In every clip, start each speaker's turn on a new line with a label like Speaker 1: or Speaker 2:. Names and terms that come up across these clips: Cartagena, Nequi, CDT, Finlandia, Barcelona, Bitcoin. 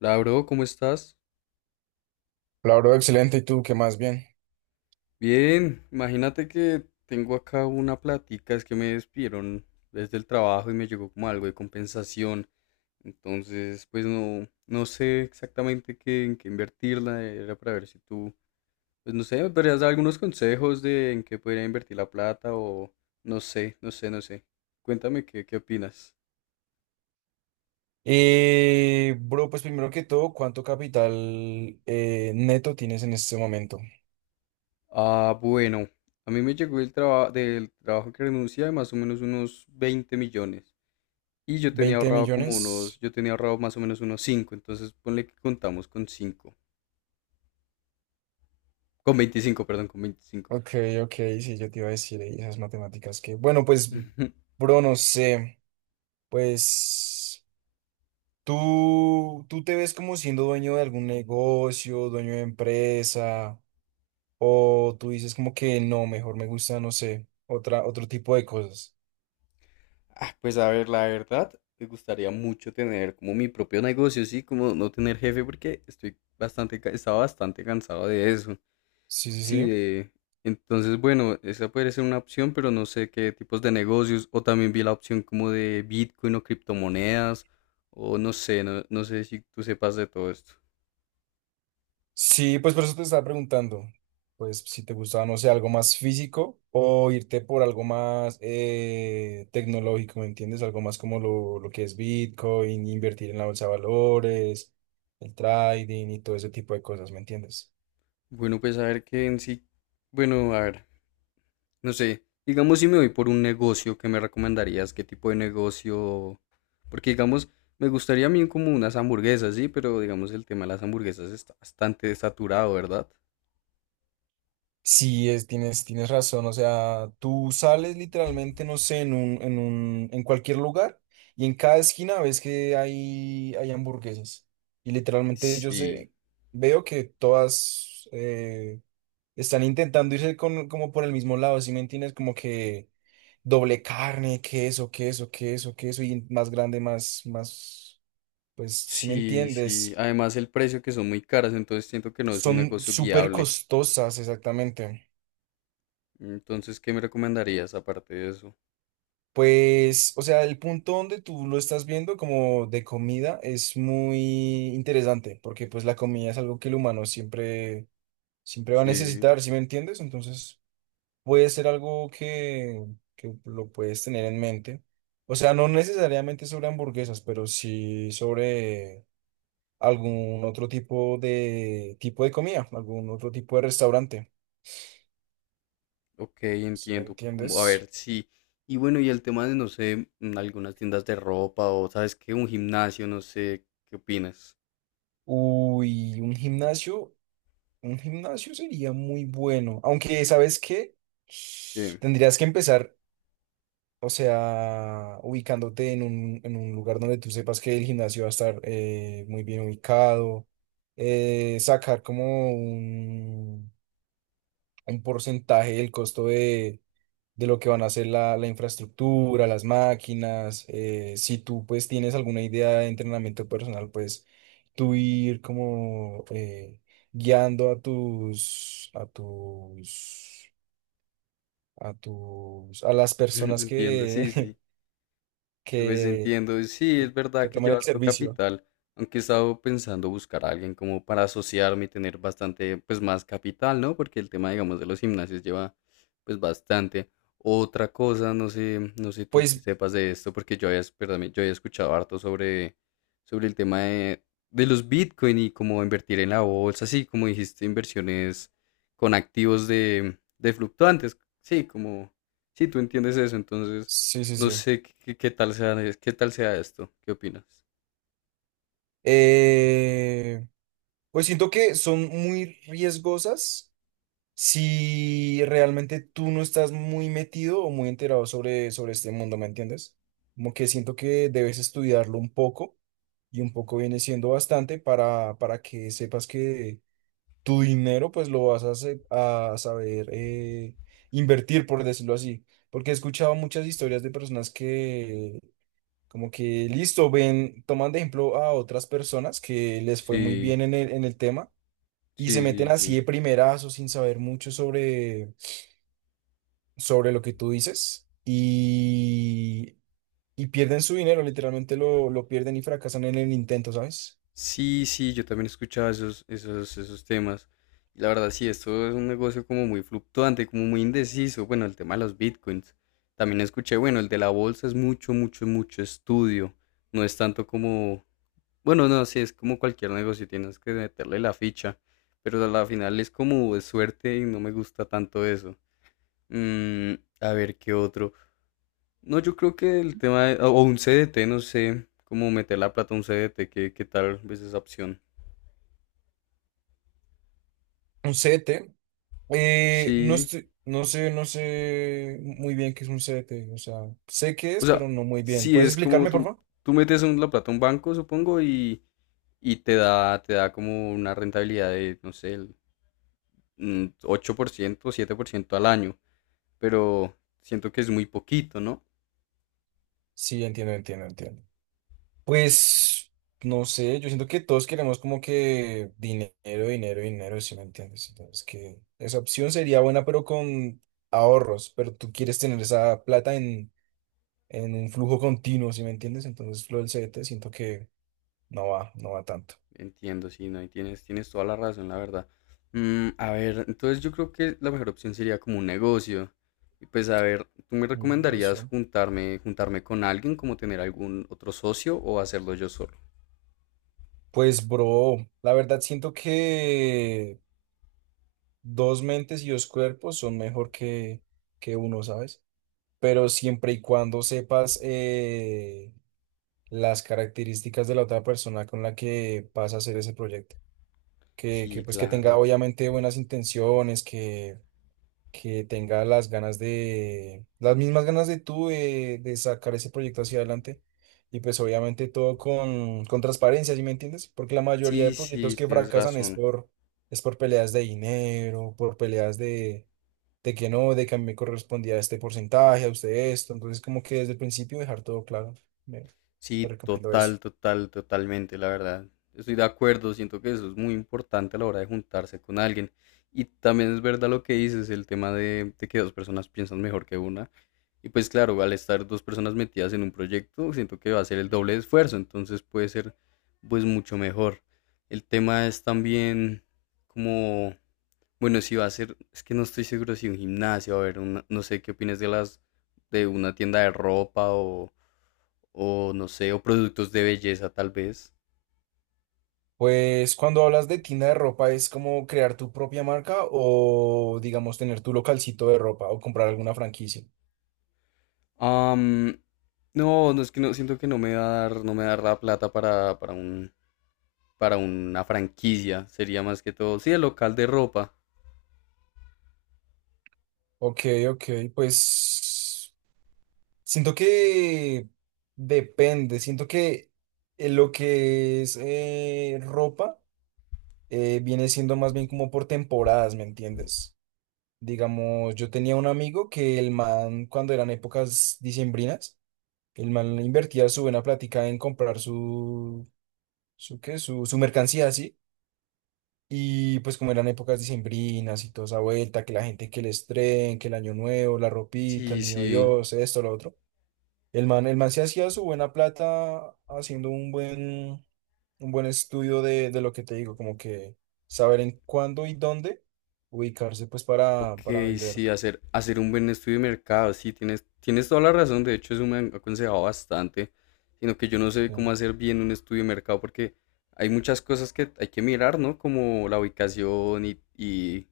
Speaker 1: Hola, ¿cómo estás?
Speaker 2: Hola, bro, excelente. ¿Y tú qué más? Bien.
Speaker 1: Bien, imagínate que tengo acá una plática, es que me despidieron desde el trabajo y me llegó como algo de compensación. Entonces, pues no sé exactamente en qué invertirla, era para ver si tú, pues no sé, me podrías dar algunos consejos de en qué podría invertir la plata o no sé. Cuéntame qué opinas.
Speaker 2: Bro, pues primero que todo, ¿cuánto capital neto tienes en este momento?
Speaker 1: Ah, bueno, a mí me llegó el trabajo del trabajo que renuncié de más o menos unos 20 millones. Y yo tenía
Speaker 2: ¿20
Speaker 1: ahorrado como unos,
Speaker 2: millones?
Speaker 1: yo tenía ahorrado más o menos unos cinco, entonces ponle que contamos con 5 con 25, perdón, con 25.
Speaker 2: Ok, ok, sí, yo te iba a decir esas matemáticas que... Bueno, pues, bro, no sé. Pues, ¿tú te ves como siendo dueño de algún negocio, ¿dueño de empresa? ¿O tú dices como que no, mejor me gusta, no sé, otra, otro tipo de cosas?
Speaker 1: Ah, pues a ver, la verdad, me gustaría mucho tener como mi propio negocio, sí, como no tener jefe, porque estoy bastante, estaba bastante cansado de eso.
Speaker 2: Sí, sí,
Speaker 1: Sí,
Speaker 2: sí.
Speaker 1: de... Entonces, bueno, esa puede ser una opción, pero no sé qué tipos de negocios, o también vi la opción como de Bitcoin o criptomonedas, o no sé, no sé si tú sepas de todo esto.
Speaker 2: Sí, pues por eso te estaba preguntando, pues si te gustaba, no sé, algo más físico o irte por algo más tecnológico, ¿me entiendes? Algo más como lo que es Bitcoin, invertir en la bolsa de valores, el trading y todo ese tipo de cosas, ¿me entiendes?
Speaker 1: Bueno, pues a ver qué en sí. Bueno, a ver, no sé. Digamos, si me voy por un negocio, ¿qué me recomendarías? ¿Qué tipo de negocio? Porque, digamos, me gustaría a mí como unas hamburguesas, sí, pero digamos, el tema de las hamburguesas está bastante saturado, ¿verdad?
Speaker 2: Sí, es, tienes, tienes razón, o sea, tú sales literalmente, no sé, en cualquier lugar y en cada esquina ves que hay hamburguesas y literalmente yo
Speaker 1: Sí,
Speaker 2: sé, veo que todas... están intentando irse con, como por el mismo lado, ¿sí me entiendes? Como que doble carne, queso, queso, queso, queso, y más grande, más, más, pues, ¿sí me
Speaker 1: sí, sí.
Speaker 2: entiendes?
Speaker 1: Además, el precio que son muy caras, entonces siento que no es un
Speaker 2: Son
Speaker 1: negocio
Speaker 2: súper
Speaker 1: viable.
Speaker 2: costosas, exactamente.
Speaker 1: Entonces, ¿qué me recomendarías aparte de eso?
Speaker 2: Pues, o sea, el punto donde tú lo estás viendo como de comida es muy interesante, porque pues la comida es algo que el humano siempre, siempre va a
Speaker 1: Sí.
Speaker 2: necesitar, ¿sí me entiendes? Entonces... puede ser algo que lo puedes tener en mente. O sea, no necesariamente sobre hamburguesas, pero sí sobre algún otro tipo de comida, algún otro tipo de restaurante.
Speaker 1: Ok,
Speaker 2: ¿Sí me
Speaker 1: entiendo. Como, a
Speaker 2: entiendes?
Speaker 1: ver, sí. Y bueno, y el tema de, no sé, algunas tiendas de ropa o, ¿sabes qué? Un gimnasio, no sé, ¿qué opinas?
Speaker 2: Uy, un gimnasio sería muy bueno. Aunque, ¿sabes qué?
Speaker 1: ¿Qué?
Speaker 2: Tendrías que empezar. O sea, ubicándote en un lugar donde tú sepas que el gimnasio va a estar muy bien ubicado, sacar como un porcentaje del costo de lo que van a hacer la, la infraestructura, las máquinas, si tú pues tienes alguna idea de entrenamiento personal, pues tú ir como guiando a tus, a tus, a tus, a las personas
Speaker 1: Entiendo, sí,
Speaker 2: que...
Speaker 1: sí. Pues
Speaker 2: que
Speaker 1: entiendo, sí,
Speaker 2: que,
Speaker 1: es verdad
Speaker 2: que
Speaker 1: que
Speaker 2: tomen el
Speaker 1: llevar tu
Speaker 2: servicio.
Speaker 1: capital, aunque he estado pensando buscar a alguien como para asociarme y tener bastante, pues más capital, ¿no? Porque el tema, digamos, de los gimnasios lleva, pues bastante. Otra cosa, no sé, no sé tú que
Speaker 2: Pues
Speaker 1: sepas de esto, porque yo había, perdón, yo había escuchado harto sobre, sobre el tema de los Bitcoin y cómo invertir en la bolsa, así como dijiste, inversiones con activos de fluctuantes, sí, como, sí, tú entiendes eso, entonces...
Speaker 2: sí, sí,
Speaker 1: No
Speaker 2: sí.
Speaker 1: sé qué tal sea esto. ¿Qué opinas?
Speaker 2: Eh, pues siento que son muy riesgosas si realmente tú no estás muy metido o muy enterado sobre, sobre este mundo, ¿me entiendes? Como que siento que debes estudiarlo un poco y un poco viene siendo bastante para que sepas que tu dinero pues lo vas a, se- a saber invertir, por decirlo así. Porque he escuchado muchas historias de personas que... Como que listo, ven, toman de ejemplo a otras personas que les fue muy
Speaker 1: Sí,
Speaker 2: bien en el tema y se
Speaker 1: sí,
Speaker 2: meten
Speaker 1: sí,
Speaker 2: así
Speaker 1: sí.
Speaker 2: de primerazo sin saber mucho sobre, sobre lo que tú dices y pierden su dinero, literalmente lo pierden y fracasan en el intento, ¿sabes?
Speaker 1: Sí, sí, yo también escuchaba esos temas. Y la verdad, sí, esto es un negocio como muy fluctuante, como muy indeciso. Bueno, el tema de los bitcoins. También escuché, bueno, el de la bolsa es mucho, mucho, mucho estudio. No es tanto como, bueno, no, sí, es como cualquier negocio, tienes que meterle la ficha. Pero a la final es como de suerte y no me gusta tanto eso. Mm, a ver, ¿qué otro? No, yo creo que el tema o un CDT, no sé cómo meter la plata a un CDT, qué tal ves esa opción.
Speaker 2: Un CDT, no
Speaker 1: Sí,
Speaker 2: estoy- no sé, no sé muy bien qué es un CDT, o sea, sé qué
Speaker 1: o
Speaker 2: es,
Speaker 1: sea,
Speaker 2: pero no muy bien.
Speaker 1: sí
Speaker 2: ¿Puedes
Speaker 1: es como
Speaker 2: explicarme, por
Speaker 1: tú,
Speaker 2: favor?
Speaker 1: tú metes la plata a un banco, supongo, y te da como una rentabilidad de, no sé, el 8% 7% al año, pero siento que es muy poquito, ¿no?
Speaker 2: Sí, entiendo, entiendo, entiendo. Pues, no sé, yo siento que todos queremos como que dinero, dinero, dinero, si me entiendes. Entonces, que esa opción sería buena, pero con ahorros, pero tú quieres tener esa plata en un flujo continuo, si me entiendes. Entonces, lo del CDT siento que no va, no va tanto.
Speaker 1: Entiendo, sí, no, y tienes, tienes toda la razón, la verdad. Mm, a ver, entonces yo creo que la mejor opción sería como un negocio. Y pues a ver, ¿tú me
Speaker 2: Mm,
Speaker 1: recomendarías
Speaker 2: negocio.
Speaker 1: juntarme con alguien, como tener algún otro socio o hacerlo yo solo?
Speaker 2: Pues, bro, la verdad siento que dos mentes y dos cuerpos son mejor que uno, ¿sabes? Pero siempre y cuando sepas... las características de la otra persona con la que vas a hacer ese proyecto.
Speaker 1: Sí,
Speaker 2: Que pues que tenga
Speaker 1: claro.
Speaker 2: obviamente buenas intenciones, que tenga las ganas de, las mismas ganas de tú de sacar ese proyecto hacia adelante. Y pues obviamente todo con transparencia, ¿sí me entiendes? Porque la mayoría de
Speaker 1: Sí,
Speaker 2: proyectos
Speaker 1: sí,
Speaker 2: que
Speaker 1: tienes
Speaker 2: fracasan
Speaker 1: razón.
Speaker 2: es por peleas de dinero, por peleas de que no, de que a mí me correspondía este porcentaje, a usted esto. Entonces como que desde el principio dejar todo claro. Me- te
Speaker 1: Sí,
Speaker 2: recomiendo eso.
Speaker 1: totalmente, la verdad. Estoy de acuerdo, siento que eso es muy importante a la hora de juntarse con alguien. Y también es verdad lo que dices, el tema de que dos personas piensan mejor que una. Y pues claro, al estar dos personas metidas en un proyecto, siento que va a ser el doble de esfuerzo, entonces puede ser pues mucho mejor. El tema es también como, bueno, si va a ser, es que no estoy seguro si un gimnasio, a ver, no sé qué opinas de las, de una tienda de ropa o no sé, o productos de belleza tal vez.
Speaker 2: Pues cuando hablas de tienda de ropa, ¿es como crear tu propia marca o digamos tener tu localcito de ropa o comprar alguna franquicia?
Speaker 1: Am, no es que no, siento que no me va a dar, no me va a dar la plata para un, para una franquicia, sería más que todo, sí, el local de ropa.
Speaker 2: Ok, ok, pues siento que depende, siento que lo que es ropa viene siendo más bien como por temporadas, ¿me entiendes? Digamos, yo tenía un amigo que el man, cuando eran épocas diciembrinas, el man invertía su buena plática en comprar su, su, ¿qué? Su mercancía así. Y pues como eran épocas dicembrinas y toda esa vuelta, que la gente que el estreno, que el año nuevo, la ropita, el
Speaker 1: Sí,
Speaker 2: niño
Speaker 1: sí.
Speaker 2: Dios, esto, lo otro. El man se hacía su buena plata haciendo un buen estudio de lo que te digo, como que saber en cuándo y dónde ubicarse pues
Speaker 1: Ok,
Speaker 2: para
Speaker 1: sí,
Speaker 2: vender.
Speaker 1: hacer un buen estudio de mercado, sí, tienes toda la razón, de hecho eso me han aconsejado bastante, sino que yo no sé cómo
Speaker 2: ¿Sí?
Speaker 1: hacer bien un estudio de mercado porque hay muchas cosas que hay que mirar, ¿no? Como la ubicación y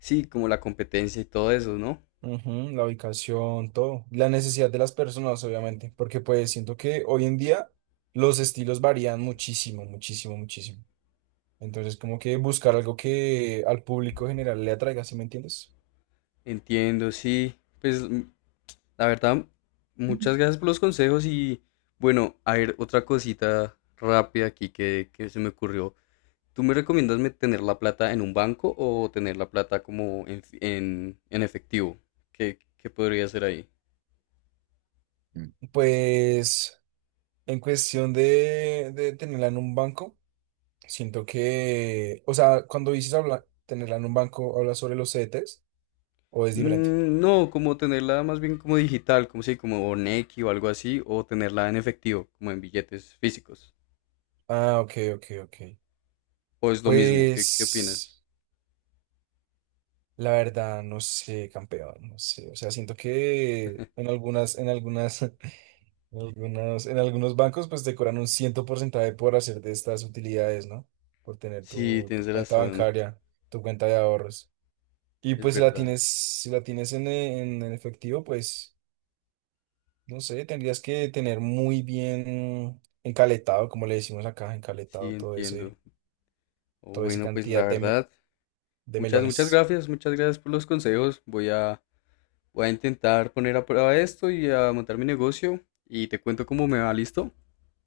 Speaker 1: sí, como la competencia y todo eso, ¿no?
Speaker 2: Ujú, la ubicación, todo. La necesidad de las personas, obviamente, porque pues siento que hoy en día los estilos varían muchísimo, muchísimo, muchísimo. Entonces, como que buscar algo que al público general le atraiga, ¿sí me entiendes?
Speaker 1: Entiendo, sí, pues mm, la verdad, muchas gracias por los consejos y bueno, a ver, otra cosita rápida aquí que se me ocurrió. ¿Tú me recomiendas tener la plata en un banco o tener la plata como en, en efectivo? Qué podría hacer ahí?
Speaker 2: Pues en cuestión de tenerla en un banco, siento que, o sea, cuando dices habla, tenerla en un banco, ¿hablas sobre los CDTs o es diferente?
Speaker 1: Mm, no, como tenerla más bien como digital, como si, como Nequi o algo así, o tenerla en efectivo, como en billetes físicos.
Speaker 2: Ah, ok, ok, ok.
Speaker 1: ¿O es lo mismo? Qué
Speaker 2: Pues
Speaker 1: opinas?
Speaker 2: la verdad, no sé, campeón, no sé. O sea, siento que en algunas en algunos, en algunos bancos pues te cobran un ciento porcentaje por hacer de estas utilidades, ¿no? Por tener
Speaker 1: Sí,
Speaker 2: tu, tu
Speaker 1: tienes
Speaker 2: cuenta
Speaker 1: razón,
Speaker 2: bancaria, tu cuenta de ahorros. Y
Speaker 1: es
Speaker 2: pues si la
Speaker 1: verdad.
Speaker 2: tienes, si la tienes en, e- en, en efectivo, pues no sé, tendrías que tener muy bien encaletado, como le decimos acá,
Speaker 1: Sí,
Speaker 2: encaletado todo ese,
Speaker 1: entiendo. Oh,
Speaker 2: toda esa
Speaker 1: bueno, pues la
Speaker 2: cantidad de, me-
Speaker 1: verdad,
Speaker 2: de
Speaker 1: muchas,
Speaker 2: melones.
Speaker 1: muchas gracias por los consejos. Voy a voy a intentar poner a prueba esto y a montar mi negocio y te cuento cómo me va, ¿listo?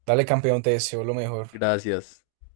Speaker 2: Dale, campeón, te deseo lo mejor.
Speaker 1: Gracias.